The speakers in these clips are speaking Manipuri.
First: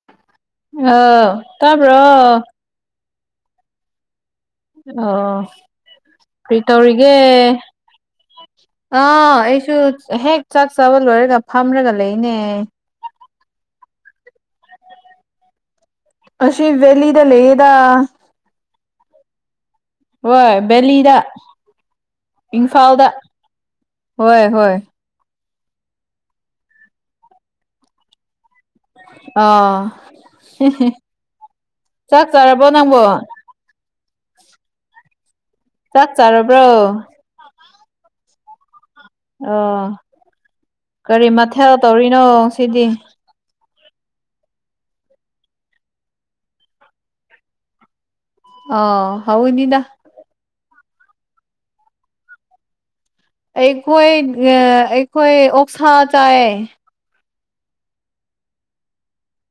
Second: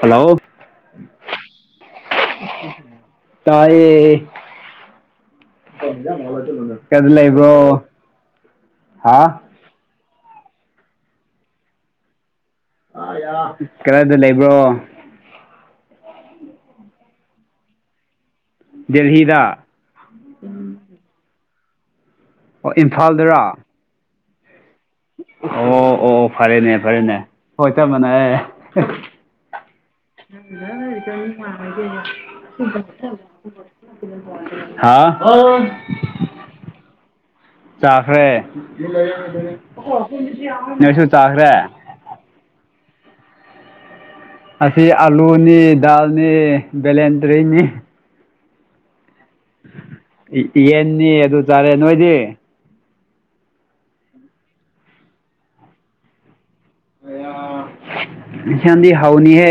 ꯍꯜꯂꯣ ꯑꯥꯎ ꯇꯥꯕ꯭ꯔꯣ ꯇꯥꯌꯦꯦ ꯑꯣ ꯀꯗ ꯄꯔꯤꯇꯧꯒ ꯂꯩꯕ꯭ꯔꯣ ꯑꯥ ꯍꯥꯥ ꯑꯩꯁꯨ ꯍꯦꯛ ꯆꯥꯛ ꯆꯥꯕ ꯂꯣꯏꯔꯒ ꯐꯝꯔꯒ ꯂꯩꯅꯦ ꯀꯗꯥꯏꯗ ꯂꯩꯕ꯭ꯔꯣ ꯑꯁꯤ ꯑꯁꯤ ꯦꯂꯤꯗ ꯂꯩꯗ ꯗꯦꯜꯂꯤꯗ ꯍꯣꯏ ꯕꯦꯂꯤꯗ ꯑꯣ ꯏꯝꯐꯥꯜꯗ ꯏꯝꯐꯥꯜꯗꯔꯥ ꯍꯣꯏ ꯍꯣꯏ ꯑꯣ ꯑꯣ ꯑꯣ ꯐꯔꯦꯅꯦ ꯐꯔꯦꯅꯦ ꯍꯣꯏ ꯆꯃꯅꯦ ꯑꯦ ꯑꯥ ꯅꯪꯗꯖꯦ ꯁꯨꯝꯕ ꯆꯥꯛ ꯆꯥꯔꯕꯣ ꯅꯪꯕꯣ ꯍꯥ ꯆꯥꯛ ꯆꯥꯔꯕ꯭ꯔꯣ ꯆꯥꯈ꯭ꯔꯦ ꯑꯣ ꯅꯣꯏꯁꯨ ꯀꯔꯤ ꯆꯥꯈ꯭ꯔꯦ ꯃꯊꯦꯜ ꯇꯧꯔꯤꯅꯣ ꯁꯤꯗꯤ ꯑꯁꯤ ꯑꯂꯨꯅꯤ ꯗꯜꯅꯤ ꯕꯂꯦꯟꯗꯔꯤꯅꯤ ꯑ ꯍꯥꯎꯅꯤꯗ ꯌꯦꯟꯅꯤ ꯑꯗꯨ ꯆꯥꯔꯦ ꯅꯣꯏꯗꯤ ꯑꯩꯈꯣꯏ ꯑꯩꯈꯣꯏ ꯑꯣꯛꯁꯥ ꯆꯥꯏ ꯌꯟꯁꯪꯗꯤ ꯍꯥꯎꯅꯤ ꯍ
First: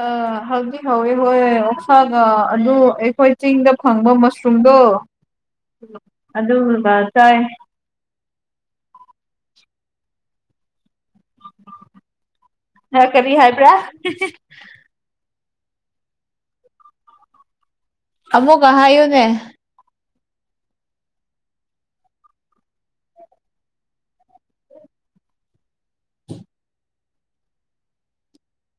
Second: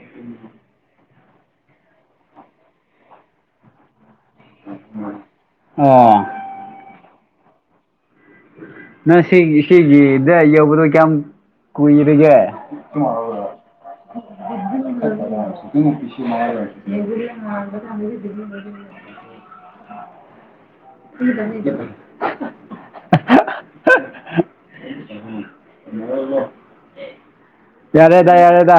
ꯑ ꯍꯧꯖꯤ ꯍꯧꯋꯦ ꯍꯣꯏ ꯑꯣꯛꯁꯥꯒ ꯑꯗꯨ ꯑꯩꯈꯣꯏ ꯆꯤꯡꯗ ꯐꯪꯕ ꯃꯁꯔꯨꯝꯗꯣ ꯑꯣ ꯑꯗꯨꯒ ꯆꯥꯏ꯫ ꯅꯪ ꯁꯤ ꯁꯤꯒꯤꯗ ꯌꯧꯕꯗꯣ ꯀꯌꯥꯝ ꯀꯨꯏꯔꯒꯦ꯫ ꯀꯔꯤ ꯍꯥꯏꯕ꯭ꯔꯥ [unintelligible] ꯑꯃꯨꯛꯀ ꯍꯥꯏꯌꯨꯅꯦ [unintelligible] [inaudible] [unintelligible] ꯌꯥꯔꯦꯗ ꯌꯥꯔꯦꯗ꯫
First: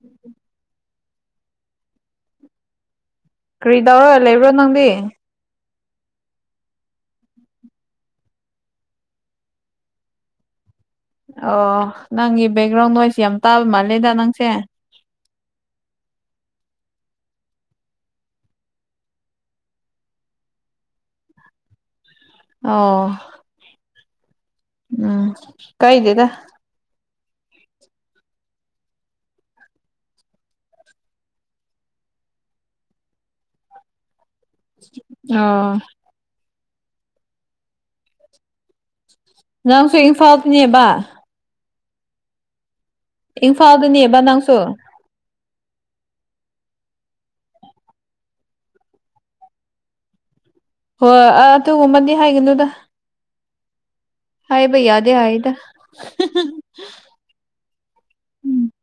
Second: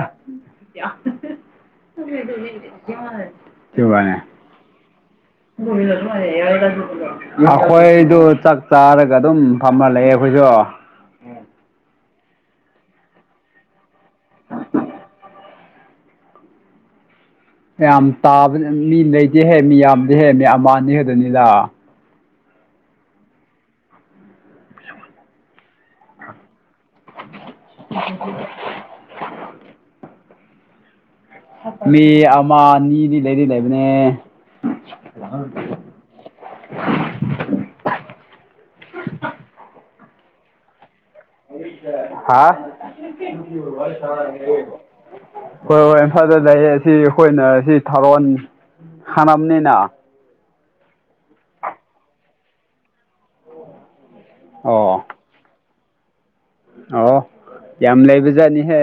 [unintelligible] ꯀꯔꯤꯇꯑꯣꯔꯒ ꯋꯥꯅꯦ ꯂꯩꯕ꯭ꯔꯣ ꯅꯪꯗꯤ꯫ [unintelligible] ꯑꯩꯈꯣꯏꯗꯨ ꯆꯥꯛ ꯆꯥꯔꯒ ꯑꯗꯨꯝ ꯐꯝꯃ ꯂꯩꯌꯦ ꯑꯩꯈꯣꯏꯁꯨ ꯑꯣ ꯅꯪꯒꯤ ꯕꯦꯛꯒ꯭ꯔꯥꯎꯟ ꯅꯣꯏꯁ ꯌꯥꯝ ꯇꯥꯕ ꯃꯥꯜꯂꯦꯗ ꯅꯪꯁꯦ꯫ ꯌꯥꯝꯌꯥꯝ ꯇꯥꯕ ꯃꯤ ꯂꯩꯗꯤꯦꯍꯦ ꯃꯤ ꯌꯥꯝꯗꯦ ꯍꯦ ꯃꯤ ꯑꯃꯥ ꯑꯥꯟꯅꯤ ꯍꯦꯗꯅꯤꯗ꯫ ꯑꯣ ꯎꯝ ꯀꯥꯏꯗꯦꯗ [unintelligible] ꯃꯤ ꯑꯃꯅꯤꯗꯤ ꯂꯩꯗꯤ ꯂꯩꯕꯅꯦ꯫ ꯑꯣ ꯅꯪꯁꯨ ꯏꯝꯐꯥꯜꯇꯅꯦꯕ꯫ ꯍꯥꯥ ꯏꯝꯐꯥꯜꯗꯅꯦꯕ ꯅꯪꯁꯨ꯫ ꯍꯣꯏ ꯍꯣꯏ ꯏꯝꯐꯥꯜꯗ ꯂꯩꯌꯦ ꯑꯁꯤ ꯑꯩꯈꯣꯏꯅ ꯁꯤ ꯊꯥꯔꯣꯟ [unintelligible] ꯍꯣꯏ ꯑꯗꯨꯒꯨꯝꯕꯗꯤ ꯍꯥꯏꯒꯅꯨꯗ ꯍꯥꯏꯕ ꯑꯣ ꯌꯥꯗꯦ ꯍꯥꯏꯗ ꯑꯣ ꯌꯥꯝ ꯂꯩꯕꯖꯥꯠꯅꯤꯍꯦ꯫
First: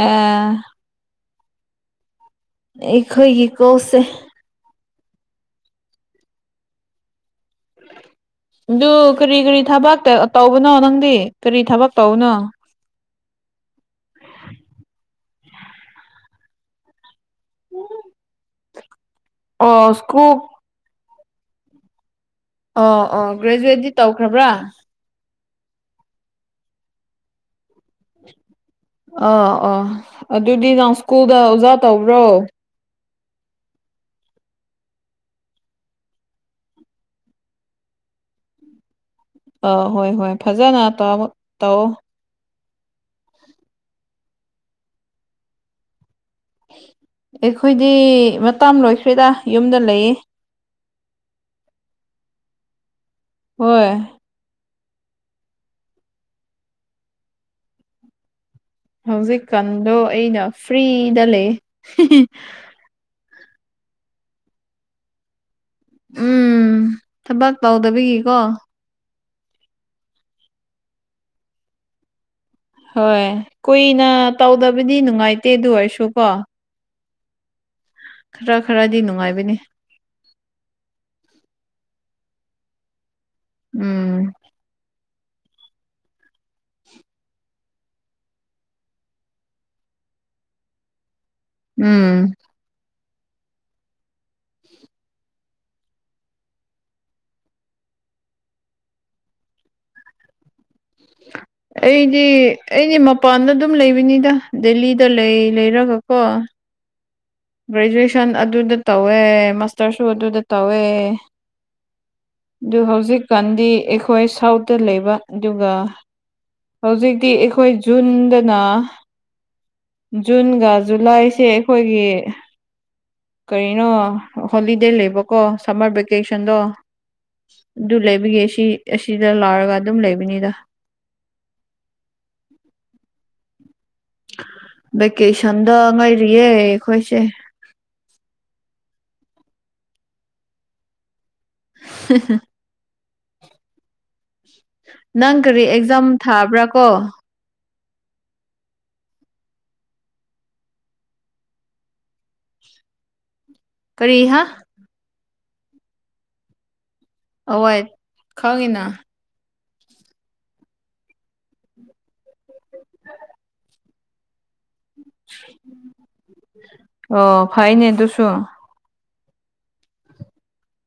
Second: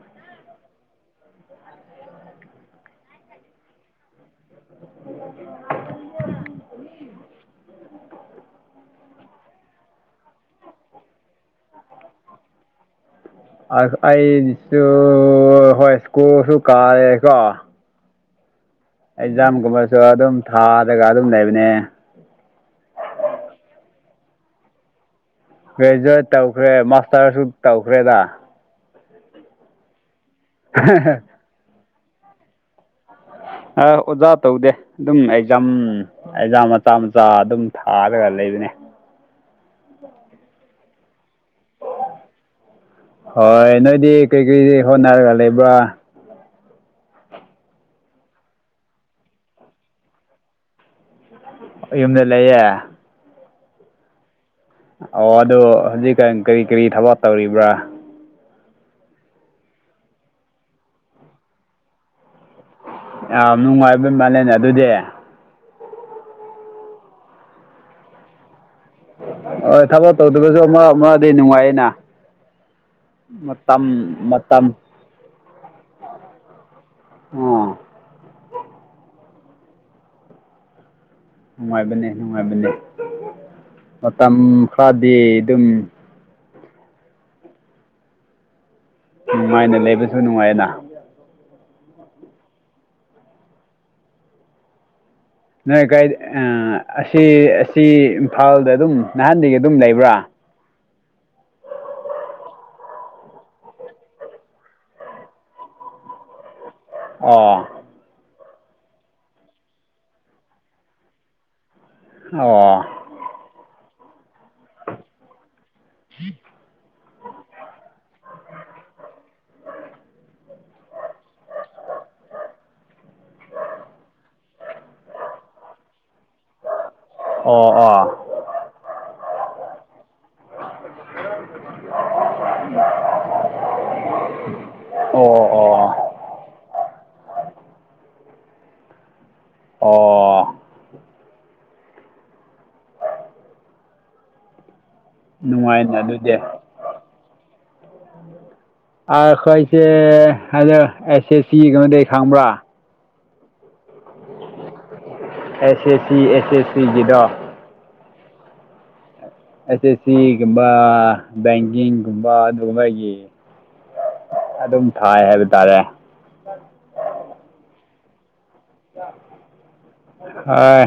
ꯑꯥ ꯑꯩꯈꯣꯏꯒꯤ ꯀꯧꯁꯦ꯫ ꯑꯗꯨ ꯀꯔꯤ ꯀꯔꯤ ꯊꯕꯛ ꯇꯧꯕꯅꯣ ꯅꯪꯗꯤ ꯀꯔꯤ ꯊꯕꯛ ꯇꯧꯕꯅꯣ꯫ ꯑꯩꯁꯨ ꯍꯣꯏ ꯁ꯭ꯀꯨꯁꯨ ꯀꯥꯔꯦꯀꯣ ꯑꯣ ꯑꯦꯛꯖꯥꯝꯒꯨꯝꯕꯁꯨ ꯑꯗꯨꯝ ꯁ꯭ꯀꯨꯜ ꯊꯥꯗꯒ ꯑꯗꯨꯝ ꯂꯩꯕꯅꯦ꯫ ꯑꯣ ꯑꯣ ꯒ꯭ꯔꯦꯖꯨꯋꯦꯠꯇꯤ ꯇꯧꯈ꯭ꯔꯕ꯭ꯔꯥ ꯒ꯭ꯔꯦꯖꯨꯑꯦꯠ ꯇꯧꯈ꯭ꯔꯦ ꯃꯥꯁꯇꯔꯁꯨ ꯇꯧꯈ꯭ꯔꯦꯗ ꯑꯥ ꯑꯥ ꯑꯗꯨꯗꯤ ꯅꯍꯪ ꯁ꯭ꯀꯨꯜꯗ ꯑꯣꯖꯥ ꯇꯧꯕ꯭ꯔꯣ ꯑ ꯑꯣꯖꯥ ꯇꯧꯗꯦ ꯑꯗꯨꯝ ꯑꯦꯖꯥꯝ ꯑꯩꯖꯥ ꯃꯆꯥ ꯃꯆꯥ ꯑꯗꯨꯝ ꯊꯥꯔꯒ ꯂꯩꯕꯅꯦ꯫ ꯑꯥ ꯍꯣꯏ ꯍꯣꯏ ꯐꯖꯅ ꯇ ꯇꯧꯑꯣ꯫ ꯍꯣꯏ ꯅꯣꯏꯗꯤ ꯀꯔꯤꯀꯔꯤ ꯍꯣꯠꯅꯔꯒ ꯂꯩꯕ꯭ꯔꯥ ꯑꯩꯈꯣꯏꯗꯤ ꯃꯇ ꯂꯣꯏꯈ꯭ꯔꯦꯗ ꯌꯨꯝꯗ ꯂꯩꯌꯦ꯫ ꯌꯨꯝꯗ ꯂꯩꯌꯦ꯫ ꯍꯣꯏ ꯑꯣ ꯑꯗꯣ ꯍꯧꯖꯤꯛ ꯀꯔꯤ ꯀꯔꯤ ꯊꯕꯛ ꯇꯧꯔꯤꯕ꯭ꯔꯥ ꯍꯧꯖꯤꯛꯀꯥꯟꯗꯣ ꯑꯩꯅ ꯐ꯭ꯔꯤꯗ ꯂꯩꯌꯦ꯫ ꯌꯥꯝ ꯅꯨꯡꯉꯥꯏꯕ ꯃꯥꯜꯂꯦꯅꯦ ꯑꯗꯨꯗꯤ ꯎꯝ ꯊꯕꯥꯛ ꯇꯧꯗꯕꯒꯤꯀꯣ ꯍꯣꯏ ꯊꯕꯛ ꯇꯧꯗꯕꯁꯨ ꯑꯃ ꯑꯃꯗꯤ ꯅꯨꯡꯉꯥꯏꯩꯅ ꯍꯣꯏ ꯀꯨꯏꯅ ꯃꯇꯝ ꯇꯧꯗꯕꯗꯤ ꯅꯨꯡꯉꯥꯏꯇꯦ ꯑꯗꯨ ꯑꯣꯏꯔꯁꯨꯀꯣ ꯑꯥ ꯈꯔ ꯈꯔꯗꯤ ꯅꯨꯡꯉꯥꯏꯕꯅꯤ ꯅꯨꯡꯉꯥꯏꯕꯅꯦ ꯅꯨꯡꯉꯥꯏꯕꯅꯦ ꯎꯝ ꯃꯇꯝ ꯈꯔꯗꯤ ꯑꯗꯨꯝ ꯅꯨꯡꯉꯥꯏꯅ ꯂꯩꯕꯁꯨ ꯅꯨꯡꯉꯥꯏꯅ ꯎꯝ ꯅꯣꯏ ꯀꯥꯏꯗ ꯑꯁꯤ ꯑꯁꯤ ꯏꯝꯐꯥꯜꯗ ꯑꯗꯨꯝ ꯅꯍꯥꯟꯗꯒꯤ ꯑꯗꯨꯝ ꯂꯩꯕ꯭ꯔꯥ [unintelligible] ꯑꯩꯗꯤ ꯑꯩꯗꯤ ꯃꯄꯥꯟꯗ ꯑꯗꯨꯝ ꯂꯩꯕꯅꯤꯗ ꯗꯦꯜꯂꯤꯗ ꯂꯩ ꯂꯩꯔꯒꯀꯣ ꯑꯣ ꯒ꯭ꯔꯦꯖꯨꯑꯦꯁꯟ ꯑꯗꯨꯗ ꯇꯧꯋꯦ ꯃꯥꯁꯇꯔꯁꯨ ꯑꯗꯨꯗ ꯇꯧꯋꯦ ꯑꯗꯨ ꯑꯣ ꯍꯧꯖꯤꯛꯀꯥꯟꯗꯤ ꯑꯩꯈꯣꯏ ꯁꯥꯎꯠꯇ ꯂꯩꯕ ꯑꯗꯨꯒ [unintelligible] ꯍꯧꯖꯤꯛꯇꯤ ꯑꯩꯈꯣꯏ ꯖꯨꯟꯗꯅ ꯖꯨꯟꯒ ꯖꯨꯂꯥꯏꯁꯦ ꯈꯣꯏꯒꯤ ꯀꯔꯤꯅꯣ ꯍꯣꯂꯤꯗꯦ ꯂꯩꯕꯀꯣ ꯁꯝꯃꯔ ꯚꯦꯀꯦꯁꯟꯗꯣ ꯑꯣ ꯑꯣ ꯑꯗꯨ ꯂꯩꯕꯒꯦ ꯁꯤ ꯑꯁꯤꯗ ꯂꯥꯎꯔꯒ ꯑꯗꯨꯝ ꯂꯩꯕꯅꯤꯗ ꯎꯝ ꯚꯦꯀꯦꯁꯟꯗ ꯑꯣ ꯉꯥꯏꯔꯤꯌꯦ ꯑꯩꯈꯣꯏꯁꯦ ꯑꯣ ꯍ ꯍ ꯅꯪ ꯀꯔꯤ ꯅꯨꯡꯉꯥꯏꯅ ꯑꯦꯛꯖꯥꯝ ꯑꯗꯨꯗꯤ ꯊꯥꯕ꯭ꯔꯥ ꯀꯣ ꯑꯩꯈꯣꯏꯁꯦ ꯍꯟꯗꯛ ꯑꯦꯁ ꯑꯦꯁ ꯁꯤ ꯀꯩꯅꯣꯗꯩ ꯈꯪꯕ꯭ꯔꯥ ꯀꯔꯤ ꯍꯥꯏ ꯑꯦꯁ ꯑꯦ ꯁꯤ ꯑꯦꯁ ꯑꯦ ꯁꯤ ꯤꯗꯥ ꯑꯋꯥꯏ ꯈꯥꯎꯉꯤꯅ ꯑꯦꯁ ꯑꯦꯁ ꯁꯤꯒꯨꯝꯕ ꯕꯦꯡꯀꯤꯡꯒꯨꯝꯕ ꯑꯗꯨꯒꯨꯝꯕꯒꯤ ꯑꯗꯨꯝ ꯊꯥꯏ ꯍꯥꯏꯕ ꯇꯥꯔꯦ ꯑꯣ ꯐꯥꯏꯅꯦ ꯑꯗꯨꯁꯨꯨꯡ ꯍꯣꯏ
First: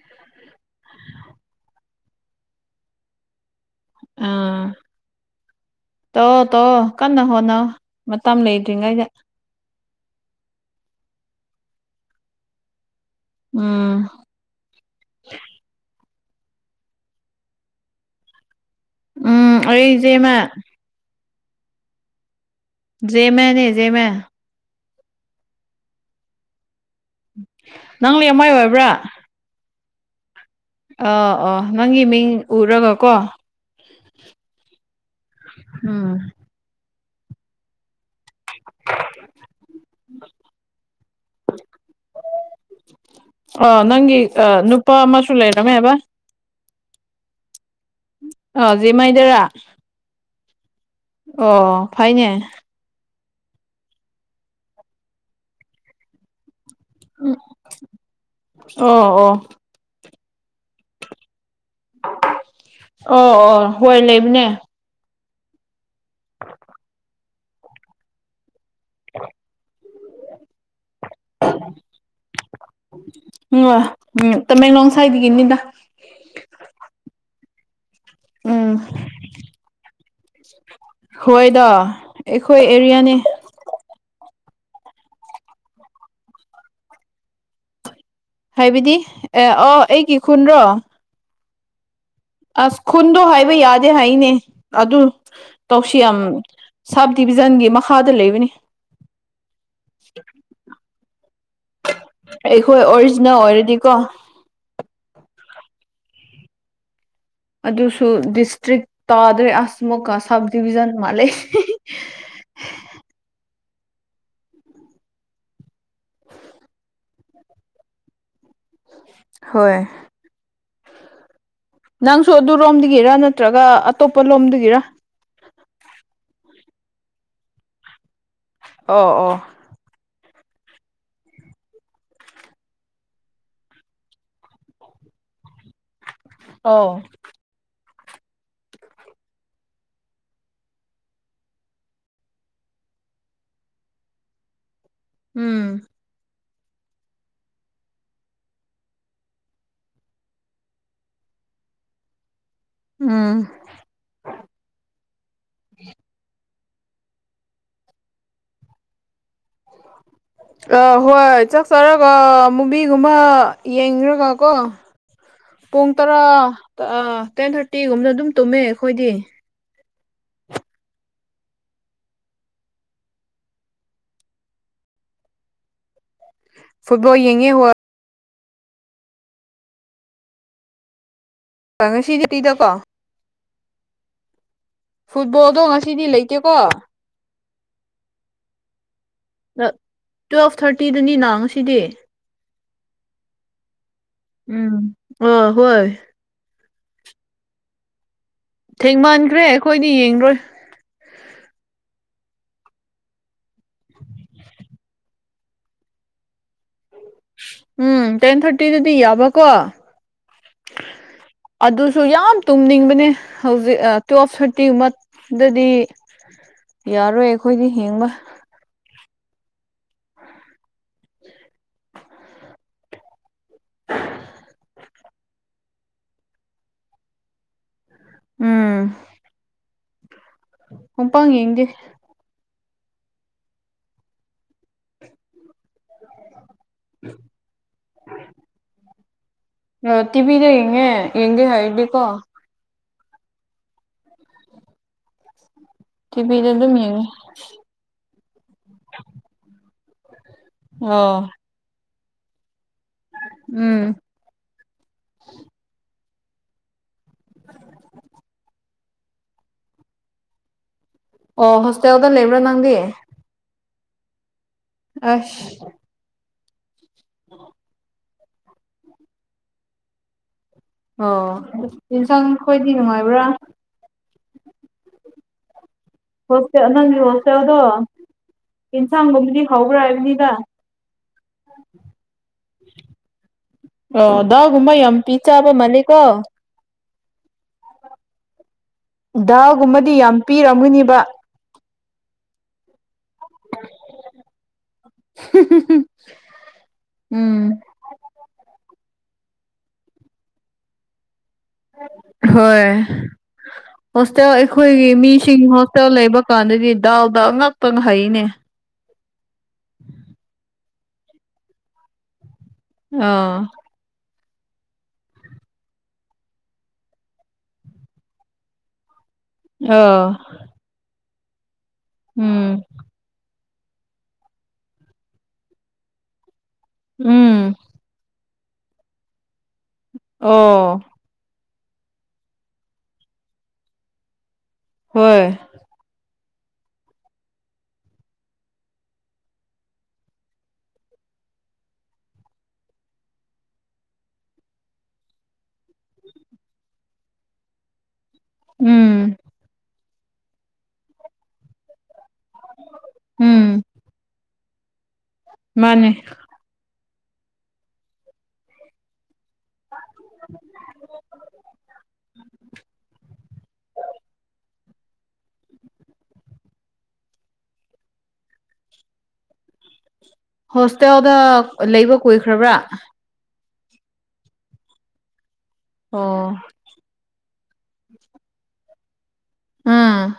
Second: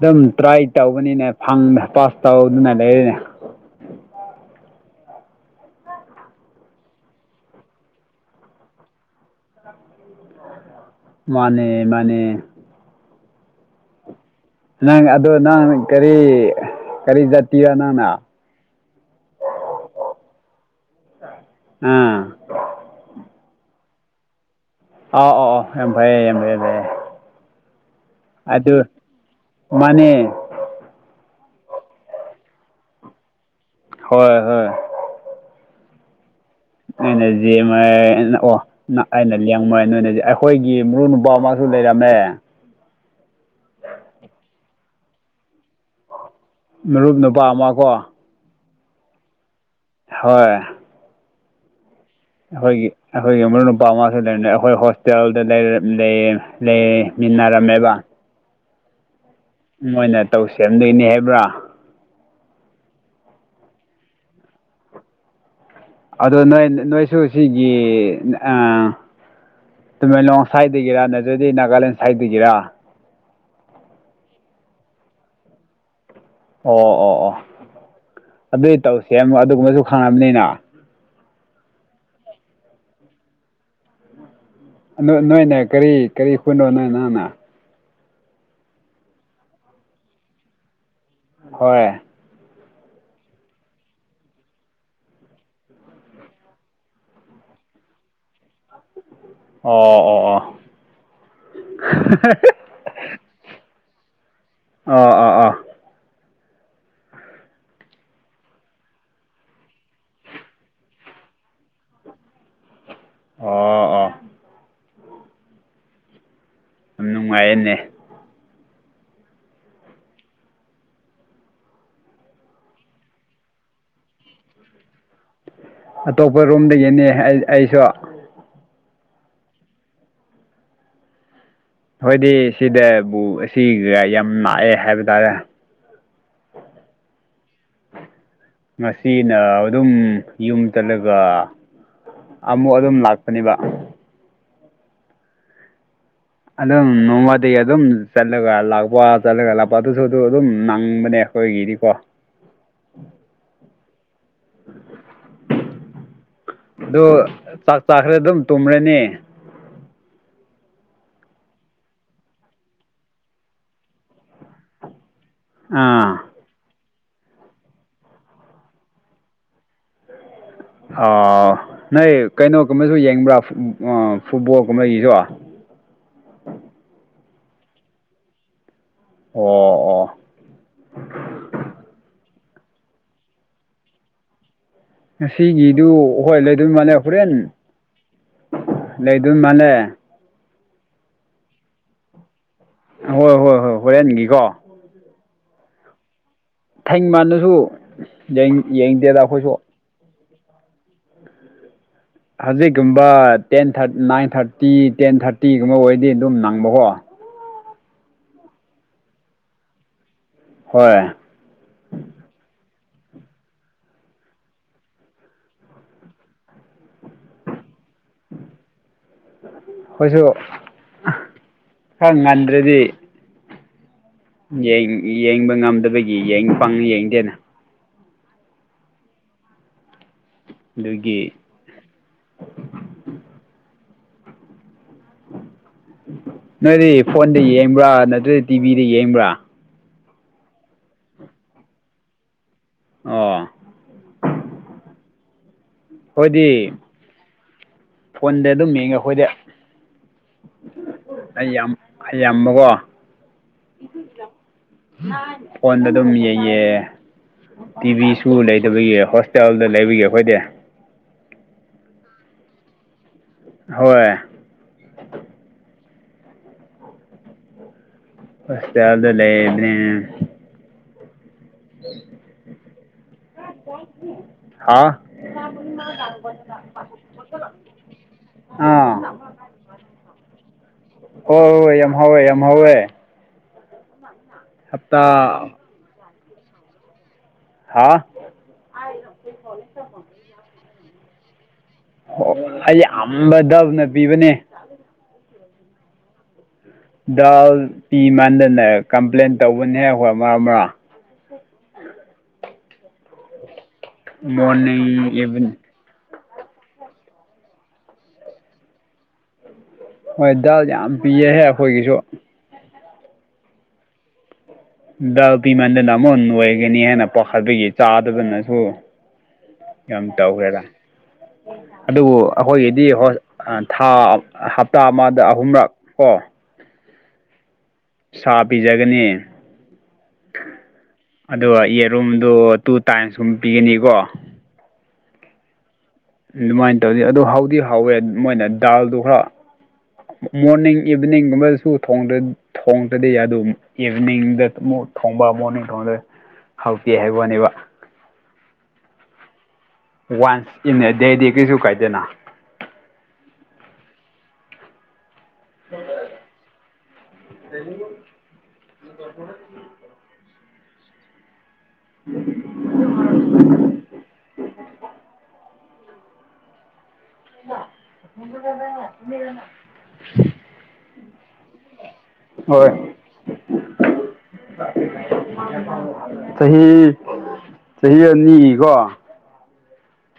ꯑꯗꯨꯝ ꯇ꯭ꯔꯥꯏ ꯇꯧꯕꯅꯤꯅꯦ ꯐꯪ ꯄꯥꯁ ꯇꯧꯗꯨꯅ ꯂꯩꯔꯤꯅꯦ ꯑꯥ ꯇꯧ ꯇꯧꯑꯣ ꯀꯟꯅ ꯍꯣꯠꯅꯧ ꯃꯇꯝ ꯂꯩꯗ꯭ꯔꯤꯉꯩꯗ ꯑꯝ ꯎꯝ ꯃꯥꯅꯦ ꯃꯥꯅꯦ ꯎꯝ ꯅꯪ ꯑꯗꯣ ꯅꯪ ꯀꯔꯤ ꯀꯔꯤ ꯖꯥꯇꯤꯔꯣ ꯅꯪꯅ ꯎꯝ ꯑꯩ ꯏꯆꯦꯃ ꯑꯥ ꯖꯦ ꯃꯅꯦ ꯖꯦ ꯃ ꯑ ꯑꯣ ꯑꯣ ꯌꯥꯝꯡ ꯐꯩꯌꯦ ꯌꯥꯝꯡꯐꯩꯌꯦ ꯌꯥꯌꯦ ꯅꯪ ꯂꯩꯃꯥꯏ ꯑꯣꯏꯕ꯭ꯔꯥ ꯃꯅꯦ ꯑ ꯑꯥ ꯅꯪꯒꯤ ꯃꯤꯡ ꯎꯔꯒ ꯀꯣ ꯍꯣꯏ ꯍꯣꯏ ꯎꯝ ꯑꯩꯅ ꯌꯦꯃꯦ ꯑꯣ ꯑꯩꯅ ꯂꯦꯡꯃꯣꯏ ꯅ ꯑꯩꯈꯣꯏꯒꯤ ꯃꯔꯨ ꯃꯥꯁꯨ ꯂꯩꯔꯝꯃꯦ ꯑ ꯅꯪꯒꯤ ꯅꯨꯄꯥ ꯑꯃꯁꯨ ꯂꯩꯔꯝꯃꯦ ꯍꯥꯏꯕ ꯃꯔꯨꯞ ꯅꯨꯄꯥ ꯑꯃ ꯀꯣ ꯑ ꯖꯤ ꯃꯥꯏꯗꯔꯥ ꯍꯣꯏ ꯑꯣ ꯐꯥꯏꯅꯦ ꯑꯩꯈꯣꯏꯒꯤ ꯑꯩꯈꯣꯏꯒꯤ ꯃꯔꯨꯞ ꯅꯨꯄꯥ ꯑꯃꯁꯁꯨ ꯂꯩꯔꯅ ꯑꯩꯈꯣꯏ ꯍꯣꯁꯇꯦꯜꯗ ꯂꯩ ꯂꯩ ꯃꯤꯟꯅꯔꯝꯃꯦꯕ ꯑꯣ ꯑꯣ ꯃꯣꯏꯅ ꯇꯧ ꯁꯦꯝꯗꯣꯏꯅꯤ ꯍꯥꯏꯕ꯭ꯔꯥ ꯑꯣ ꯑꯣ ꯍꯣꯏ ꯂꯩꯕꯅꯦ ꯑꯗꯣ ꯅꯣꯏ ꯅꯣꯏꯁꯨ ꯁꯤꯒꯤ ꯍꯂ ꯇꯃꯦꯡꯂꯣꯡ ꯁꯥꯏꯠꯇꯒꯤꯔꯥ ꯅꯠꯇꯗꯤ ꯅꯥꯒꯥꯂꯦꯟ ꯁꯥꯏꯠꯇꯒꯤꯔꯥ ꯎ ꯋꯥ ꯎꯝ ꯇꯃꯦꯡꯂꯣꯡ ꯁꯥꯏꯗꯒꯤꯅꯤꯗ ꯑꯣ ꯑꯣ ꯑꯣ ꯑꯗꯨꯏ ꯎꯝ ꯇꯧꯁꯦ ꯑꯃꯨꯛ ꯑꯗꯨꯒꯨꯝꯕꯁꯨ ꯈꯪꯉꯕꯅꯤꯅ ꯍꯣꯏꯗ ꯑꯩꯈꯣꯏ ꯑꯦꯔꯤꯌꯥꯅꯤ ꯅꯣꯏꯅꯦ ꯀꯔꯤ ꯀꯔꯤ ꯍꯨꯏꯅꯣ ꯅꯣꯏ ꯅꯪꯅ ꯍꯥꯏꯕꯤꯗꯤ ꯑꯦ ꯑꯣ ꯑꯩꯒꯤ ꯈꯨꯟ꯭ꯔꯣ ꯍꯣꯏ ꯑꯁ ꯈꯨꯟꯗꯣ ꯍꯥꯏꯕ ꯌꯥꯗꯦ ꯍꯥꯏꯅꯦ ꯑꯗꯨ ꯇꯧꯁꯤ ꯌꯥꯝ ꯁꯕ ꯗꯤꯕꯤꯖꯟꯒꯤ ꯃꯈꯥꯗ ꯂꯩꯕꯅꯤ ꯑꯣ ꯑꯣ ꯑꯣ ꯑꯩꯈꯣꯏ ꯑꯣꯔꯖꯤꯅ ꯑꯣꯏꯔꯗꯤꯀꯣ ꯑꯣꯥ ꯑꯥ ꯑꯗꯨꯁꯨ ꯗꯤꯁꯇ꯭ꯔꯤꯛ ꯇꯥꯗ꯭ꯔꯦ ꯑꯁꯃꯨꯛꯀ ꯁꯕ ꯗꯤꯕꯤꯖꯟ ꯑꯃ ꯂꯩꯦ ꯑꯣꯥ ꯑꯥ ꯌꯥꯝ ꯅꯨꯡꯉꯥꯏꯌꯦꯅꯦ ꯍꯣꯏ ꯅꯪꯁꯨ ꯑꯗꯨꯔꯣꯝꯗꯒꯤꯔ ꯅꯠꯇ꯭ꯔꯒ ꯑꯇꯣꯞꯄ ꯂꯣꯝꯗꯒꯤꯔ ꯑꯇꯣꯞꯄ ꯔꯣꯝꯗꯒꯤꯅꯤ ꯑꯩꯁꯨ ꯑꯣ ꯑꯣ ꯍꯣꯏꯗꯤ ꯁꯤꯗꯕꯨ ꯑꯁꯤꯒ ꯌꯥꯝ ꯂꯥꯛꯑꯦ ꯍꯥꯏꯕ ꯇꯥꯔꯦ ꯑꯣ ꯉꯁꯤꯅ ꯑꯗꯨꯝ ꯌꯨꯝ ꯆꯠꯂꯒ ꯑꯃꯨꯛ ꯑꯗꯨꯝ ꯂꯥꯛꯄꯅꯦꯕ ꯎꯝ ꯑꯗꯨꯝ ꯅꯣꯡꯃꯗꯤ ꯑꯗꯨꯝ ꯆꯠꯂꯒ ꯂꯥꯛꯄ ꯆꯠꯂꯒ ꯂꯥꯛꯄ ꯑꯗꯨꯁꯨ ꯑꯗꯨ ꯑꯗꯨꯝ ꯅꯪꯕꯅꯦ ꯑꯣꯏꯒꯤꯗꯤꯀꯣ ꯎꯝ ꯎꯝ ꯑꯗꯨ ꯆꯥꯛ ꯆꯥꯈ꯭ꯔꯦ ꯑꯗꯨꯝ ꯇꯨꯝꯔꯅꯤ ꯎ ꯑ ꯍꯣꯏ ꯆꯥꯛ ꯆꯔꯒ ꯃꯨꯕꯤꯒꯨꯝꯕ ꯌꯦꯡ꯭ꯔꯒ ꯀꯣ ꯄꯨꯡ ꯑꯥ ꯇꯔꯥ ꯇꯦꯟ ꯊꯥꯔꯇꯤꯒꯨꯝꯕꯅ ꯑꯗꯨꯝ ꯇꯨꯝꯃꯦ ꯑꯩꯈꯣꯏꯗꯤ ꯅꯣꯏ ꯀꯩꯅꯣꯒꯨꯝꯕꯁꯨ ꯌꯦꯡꯕ꯭ꯔꯥ ꯐꯨꯠꯕꯣꯜꯒꯨꯝꯕꯒꯤꯁꯨ ꯐꯨꯠꯕꯣꯜꯡꯉꯦ ꯍꯣ ꯑꯣ ꯉꯁꯤꯗꯤꯄꯤꯤꯗꯀꯣ ꯐꯨꯠꯕꯣꯜꯗꯣ ꯉꯁꯤꯒꯤꯗꯨ ꯉꯁꯤꯗꯤ ꯍꯣꯏ ꯂꯩꯇꯦꯀꯣ ꯂꯩꯗꯣꯏ ꯃꯥꯜꯂꯦ ꯍꯣꯔꯦꯟ ꯂꯩꯗꯣꯏ ꯃꯥꯜꯂꯦ ꯇꯨꯌꯦꯜꯐ ꯊꯥꯔꯇꯤꯗꯅꯤ ꯅꯥꯡꯁꯤꯗꯤ ꯍꯣꯏ ꯍꯣꯏ ꯍꯣꯏ ꯍꯣꯏꯣ ꯎꯝ ꯑ ꯍꯣꯏ ꯊꯩ ꯃꯗꯨꯁꯨ ꯌꯦꯡꯗꯦꯗ ꯑꯩꯈꯣꯏꯁꯨ ꯃꯤ ꯌꯦ ꯌꯦꯡꯂꯔꯣꯏ ꯍꯧꯖꯤꯛꯀꯨꯝꯕ ꯇꯦꯟ ꯅꯥꯏꯟ ꯊꯥꯔꯇꯤ ꯇꯦꯟ ꯊꯥꯔꯇꯤꯒꯨꯝꯕ ꯑꯣꯏꯔꯗꯤ ꯑꯗꯨꯝ ꯅꯪꯕꯀꯣ ꯎꯝ ꯇꯦꯟ ꯊꯥꯔꯇꯤꯗꯗꯤ ꯌꯥꯕꯀꯣ ꯍꯣꯏ ꯑꯗꯨꯁꯨ ꯌꯥꯝ ꯇꯨꯝꯅꯤꯡꯕꯅꯦ ꯍꯧꯖꯤꯛ ꯇꯨꯋꯦꯜꯐ ꯊꯥꯔꯇꯤꯒꯨꯝꯕ ꯗꯗꯤ ꯌꯥꯔꯣꯏ ꯑꯩꯈꯣꯏꯗꯤ ꯍꯡꯕ ꯑꯩꯈꯣꯏꯁꯨ ꯈꯔ ꯉꯟꯗ꯭ꯔꯗꯤ ꯌꯦꯡꯕ ꯉꯝꯗꯕꯒꯤ ꯄꯪ ꯌꯦꯡꯗꯦꯅ ꯎꯝ ꯍꯄꯪ ꯑꯗꯨꯒꯤ ꯌꯦꯦ ꯅꯣꯏꯗꯤ ꯐꯣꯟꯗ ꯌꯦꯡꯕ꯭ꯔꯥ ꯅꯠꯇ꯭ꯔ ꯇꯤꯚꯤꯗ ꯌꯦꯡꯕ꯭ꯔꯥ ꯑ ꯇꯤꯚꯤꯗ ꯌꯦꯡꯉꯦ ꯌꯦꯡꯒꯦ ꯍꯥꯏꯗꯤꯦꯀꯣ ꯑꯣ ꯇꯤ ꯄꯤꯗ ꯑꯩꯈꯣꯏꯗꯤ ꯑꯗꯨꯃꯤ ꯐꯣꯟꯗ ꯑꯗꯨꯝ ꯌꯦꯡꯉꯦ ꯑꯩꯈꯣꯏꯗ ꯑꯣ ꯑꯩ ꯌꯥꯝ ꯌꯥꯝꯕꯀꯣ ꯎꯝ ꯐꯣꯟꯗ ꯑꯗꯨꯝ ꯌꯩꯌꯦ ꯇꯤ ꯚꯤꯁꯨ ꯂꯩꯇꯕꯒꯤ ꯍꯣꯁꯇꯦꯜꯗ ꯂꯩꯕꯒꯤ ꯑꯩꯈꯣꯏꯗꯤ ꯑꯣ ꯍꯣꯁꯇꯦꯜꯗ ꯂꯩꯕ꯭ꯔꯣ ꯅꯪꯗꯤ ꯍꯣꯏ ꯑ ꯎꯝ ꯑ ꯐꯁꯦ ꯌꯥꯥꯎꯗ ꯂꯩ ꯏꯅꯦ ꯑꯣ ꯌꯦꯟꯁꯥꯡ ꯈꯣꯏꯗꯤ ꯅꯨꯡꯉꯥꯏꯕ꯭ꯔꯥ ꯍꯥꯥ ꯍꯣꯁꯇꯦꯜ ꯅꯪꯒꯤ ꯍꯣꯁꯇꯦꯜꯗꯣ ꯑꯥ ꯌꯦꯟꯁꯥꯡꯒꯨꯝꯕꯨꯗꯤ ꯍꯥꯎꯕ꯭ꯔꯥ ꯍꯥꯏꯕꯅꯤꯗ ꯍꯣꯏ ꯍꯣꯏ ꯌꯥꯝ ꯍꯋꯦ ꯌꯥꯝ ꯍꯧꯋꯣꯏꯦ ꯑꯣ ꯗꯥꯎꯒꯨꯝꯕ ꯌꯥꯝ ꯄꯤ ꯆꯥꯕ ꯃꯥꯂꯦꯀꯣ ꯍꯥꯥ ꯗꯥꯒꯨꯝꯕꯗꯤ ꯌꯥꯝ ꯄꯤꯔꯝꯒꯅꯤꯕ ꯑꯣ ꯑꯩꯁꯦ ꯑꯕ ꯗꯕꯅ ꯄꯤꯕꯅꯦ [inaudible] ꯗꯥꯜ ꯎꯝ ꯄꯤ ꯃꯥꯟꯗꯅ ꯀꯝꯄ꯭ꯂꯦꯟ ꯇꯧꯕꯅꯤꯍꯦꯛ ꯍꯣꯏ ꯃꯔꯣ ꯃꯔꯣ ꯍꯣꯏ ꯍꯣꯁꯇꯦꯜ ꯑꯩꯈꯣꯏꯒꯤ ꯃꯣꯔꯅꯤꯡ ꯃꯤꯁꯤꯡ ꯏꯚꯤꯅꯤꯡ ꯍ ꯂꯩꯕ ꯀꯥꯟꯗꯗꯤ ꯗꯥꯎꯗ ꯉꯥꯛꯇꯪ ꯍꯩꯅꯦ ꯎꯝ ꯍꯣꯏ ꯗꯥꯜ ꯌꯥꯝ ꯄꯤꯌꯦꯍꯦ ꯑꯩꯈꯣꯏꯒꯤꯁꯨ ꯑ ꯗꯜ ꯄꯤꯃꯟꯗꯅ ꯑꯃꯨꯛ ꯑꯣꯏꯒꯅꯤ ꯍꯥꯏꯅ ꯄꯥꯈꯠꯄꯒꯤ ꯆꯥꯗꯗꯅꯁꯨ ꯌꯥꯝ ꯑꯥ ꯇꯧꯈ꯭ꯔꯦꯗ ꯑꯗꯨꯕꯨ ꯎꯝ ꯑꯩꯈꯣꯏꯒꯤꯗꯤ ꯍ ꯊꯥ ꯍꯞꯇꯥ ꯑꯃꯗ ꯑꯍꯨꯝꯔꯛ ꯀꯣ ꯎꯝ ꯁꯥ ꯄꯤꯖꯒꯅꯤ ꯑꯣ ꯑꯗꯣ ꯌꯦꯔꯨꯝꯗꯣ ꯇꯨ ꯇꯥꯏꯝꯁꯀꯨꯝꯕ ꯄꯤꯒꯅꯤꯀꯣ ꯍꯣꯏ ꯑꯗꯨꯃꯥꯏꯅ ꯇꯧꯗꯤ ꯑꯗꯨ ꯍꯥꯎꯗꯤ ꯍꯥꯎꯋꯦ ꯃꯣꯏꯅ ꯗꯥꯜꯗꯣ ꯈꯔ ꯃꯣꯔꯅꯤꯡ ꯏꯚꯤꯅꯤꯡꯒꯨꯝꯕꯗꯁꯨ ꯊꯣꯡꯗ ꯊꯣꯡꯗ꯭ꯔꯗꯤ ꯌꯥꯗ ꯏꯚꯅꯤꯡꯗ ꯑꯃꯨꯛ ꯊꯣꯡꯕ ꯃꯣꯔꯅꯤꯡ ꯊꯣꯡꯕꯗ ꯍꯥꯎꯇꯦ ꯍꯥꯏꯕꯅꯦꯕ ꯎꯝ ꯋꯥꯟꯁ ꯏꯟ ꯑꯦ ꯗꯦꯗꯤ ꯀꯩꯁꯨ ꯀꯥꯏꯗꯦꯅ ꯎꯝ ꯃꯥꯅꯦ ꯗꯅꯤ [unintelligible] [inaudible] [inaudible] ꯏ ꯀ ꯏꯗꯅ ꯍꯣꯁꯇꯦꯜꯗ ꯂꯩꯕ ꯀꯨꯏꯈ꯭ꯔꯕ꯭ꯔꯥ ꯍꯣꯏ ꯑꯣ ꯆꯍꯤ ꯍ ꯆꯍꯤ ꯑꯅꯤꯒꯤꯀꯣ ꯎꯝ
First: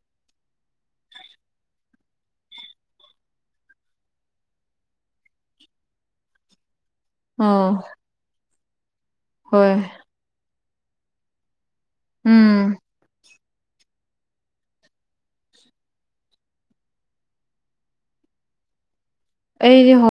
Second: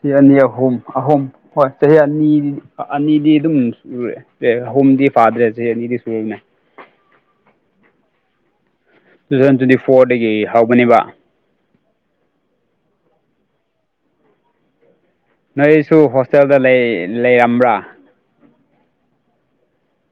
ꯆꯍꯤ ꯑꯅꯤ ꯑꯍꯨꯝ ꯑꯍꯨꯝ ꯍꯣꯏ ꯆꯍꯤ ꯑꯅꯤ ꯑꯅꯤꯗꯤ ꯑꯗꯨꯝ ꯁꯨꯔꯑꯦ ꯑꯦ ꯑꯍꯨꯝꯗꯤ ꯐꯥꯗ꯭ꯔꯦ ꯁꯤ ꯑꯅꯤꯗꯤ ꯁꯨꯔꯕꯅꯦ ꯑꯣ ꯇꯨ ꯊꯥꯎꯖꯟ ꯍꯣꯏ ꯇ꯭ꯋꯦꯟꯇꯤ ꯐꯣꯔꯗꯒꯤ ꯍꯧꯕꯅꯦꯕ ꯎꯝ ꯅꯣꯏꯁꯨ ꯍꯣꯁꯇꯦꯜꯗ ꯂꯩꯔꯝꯕ꯭ꯔꯥ ꯑꯩ ꯍꯣ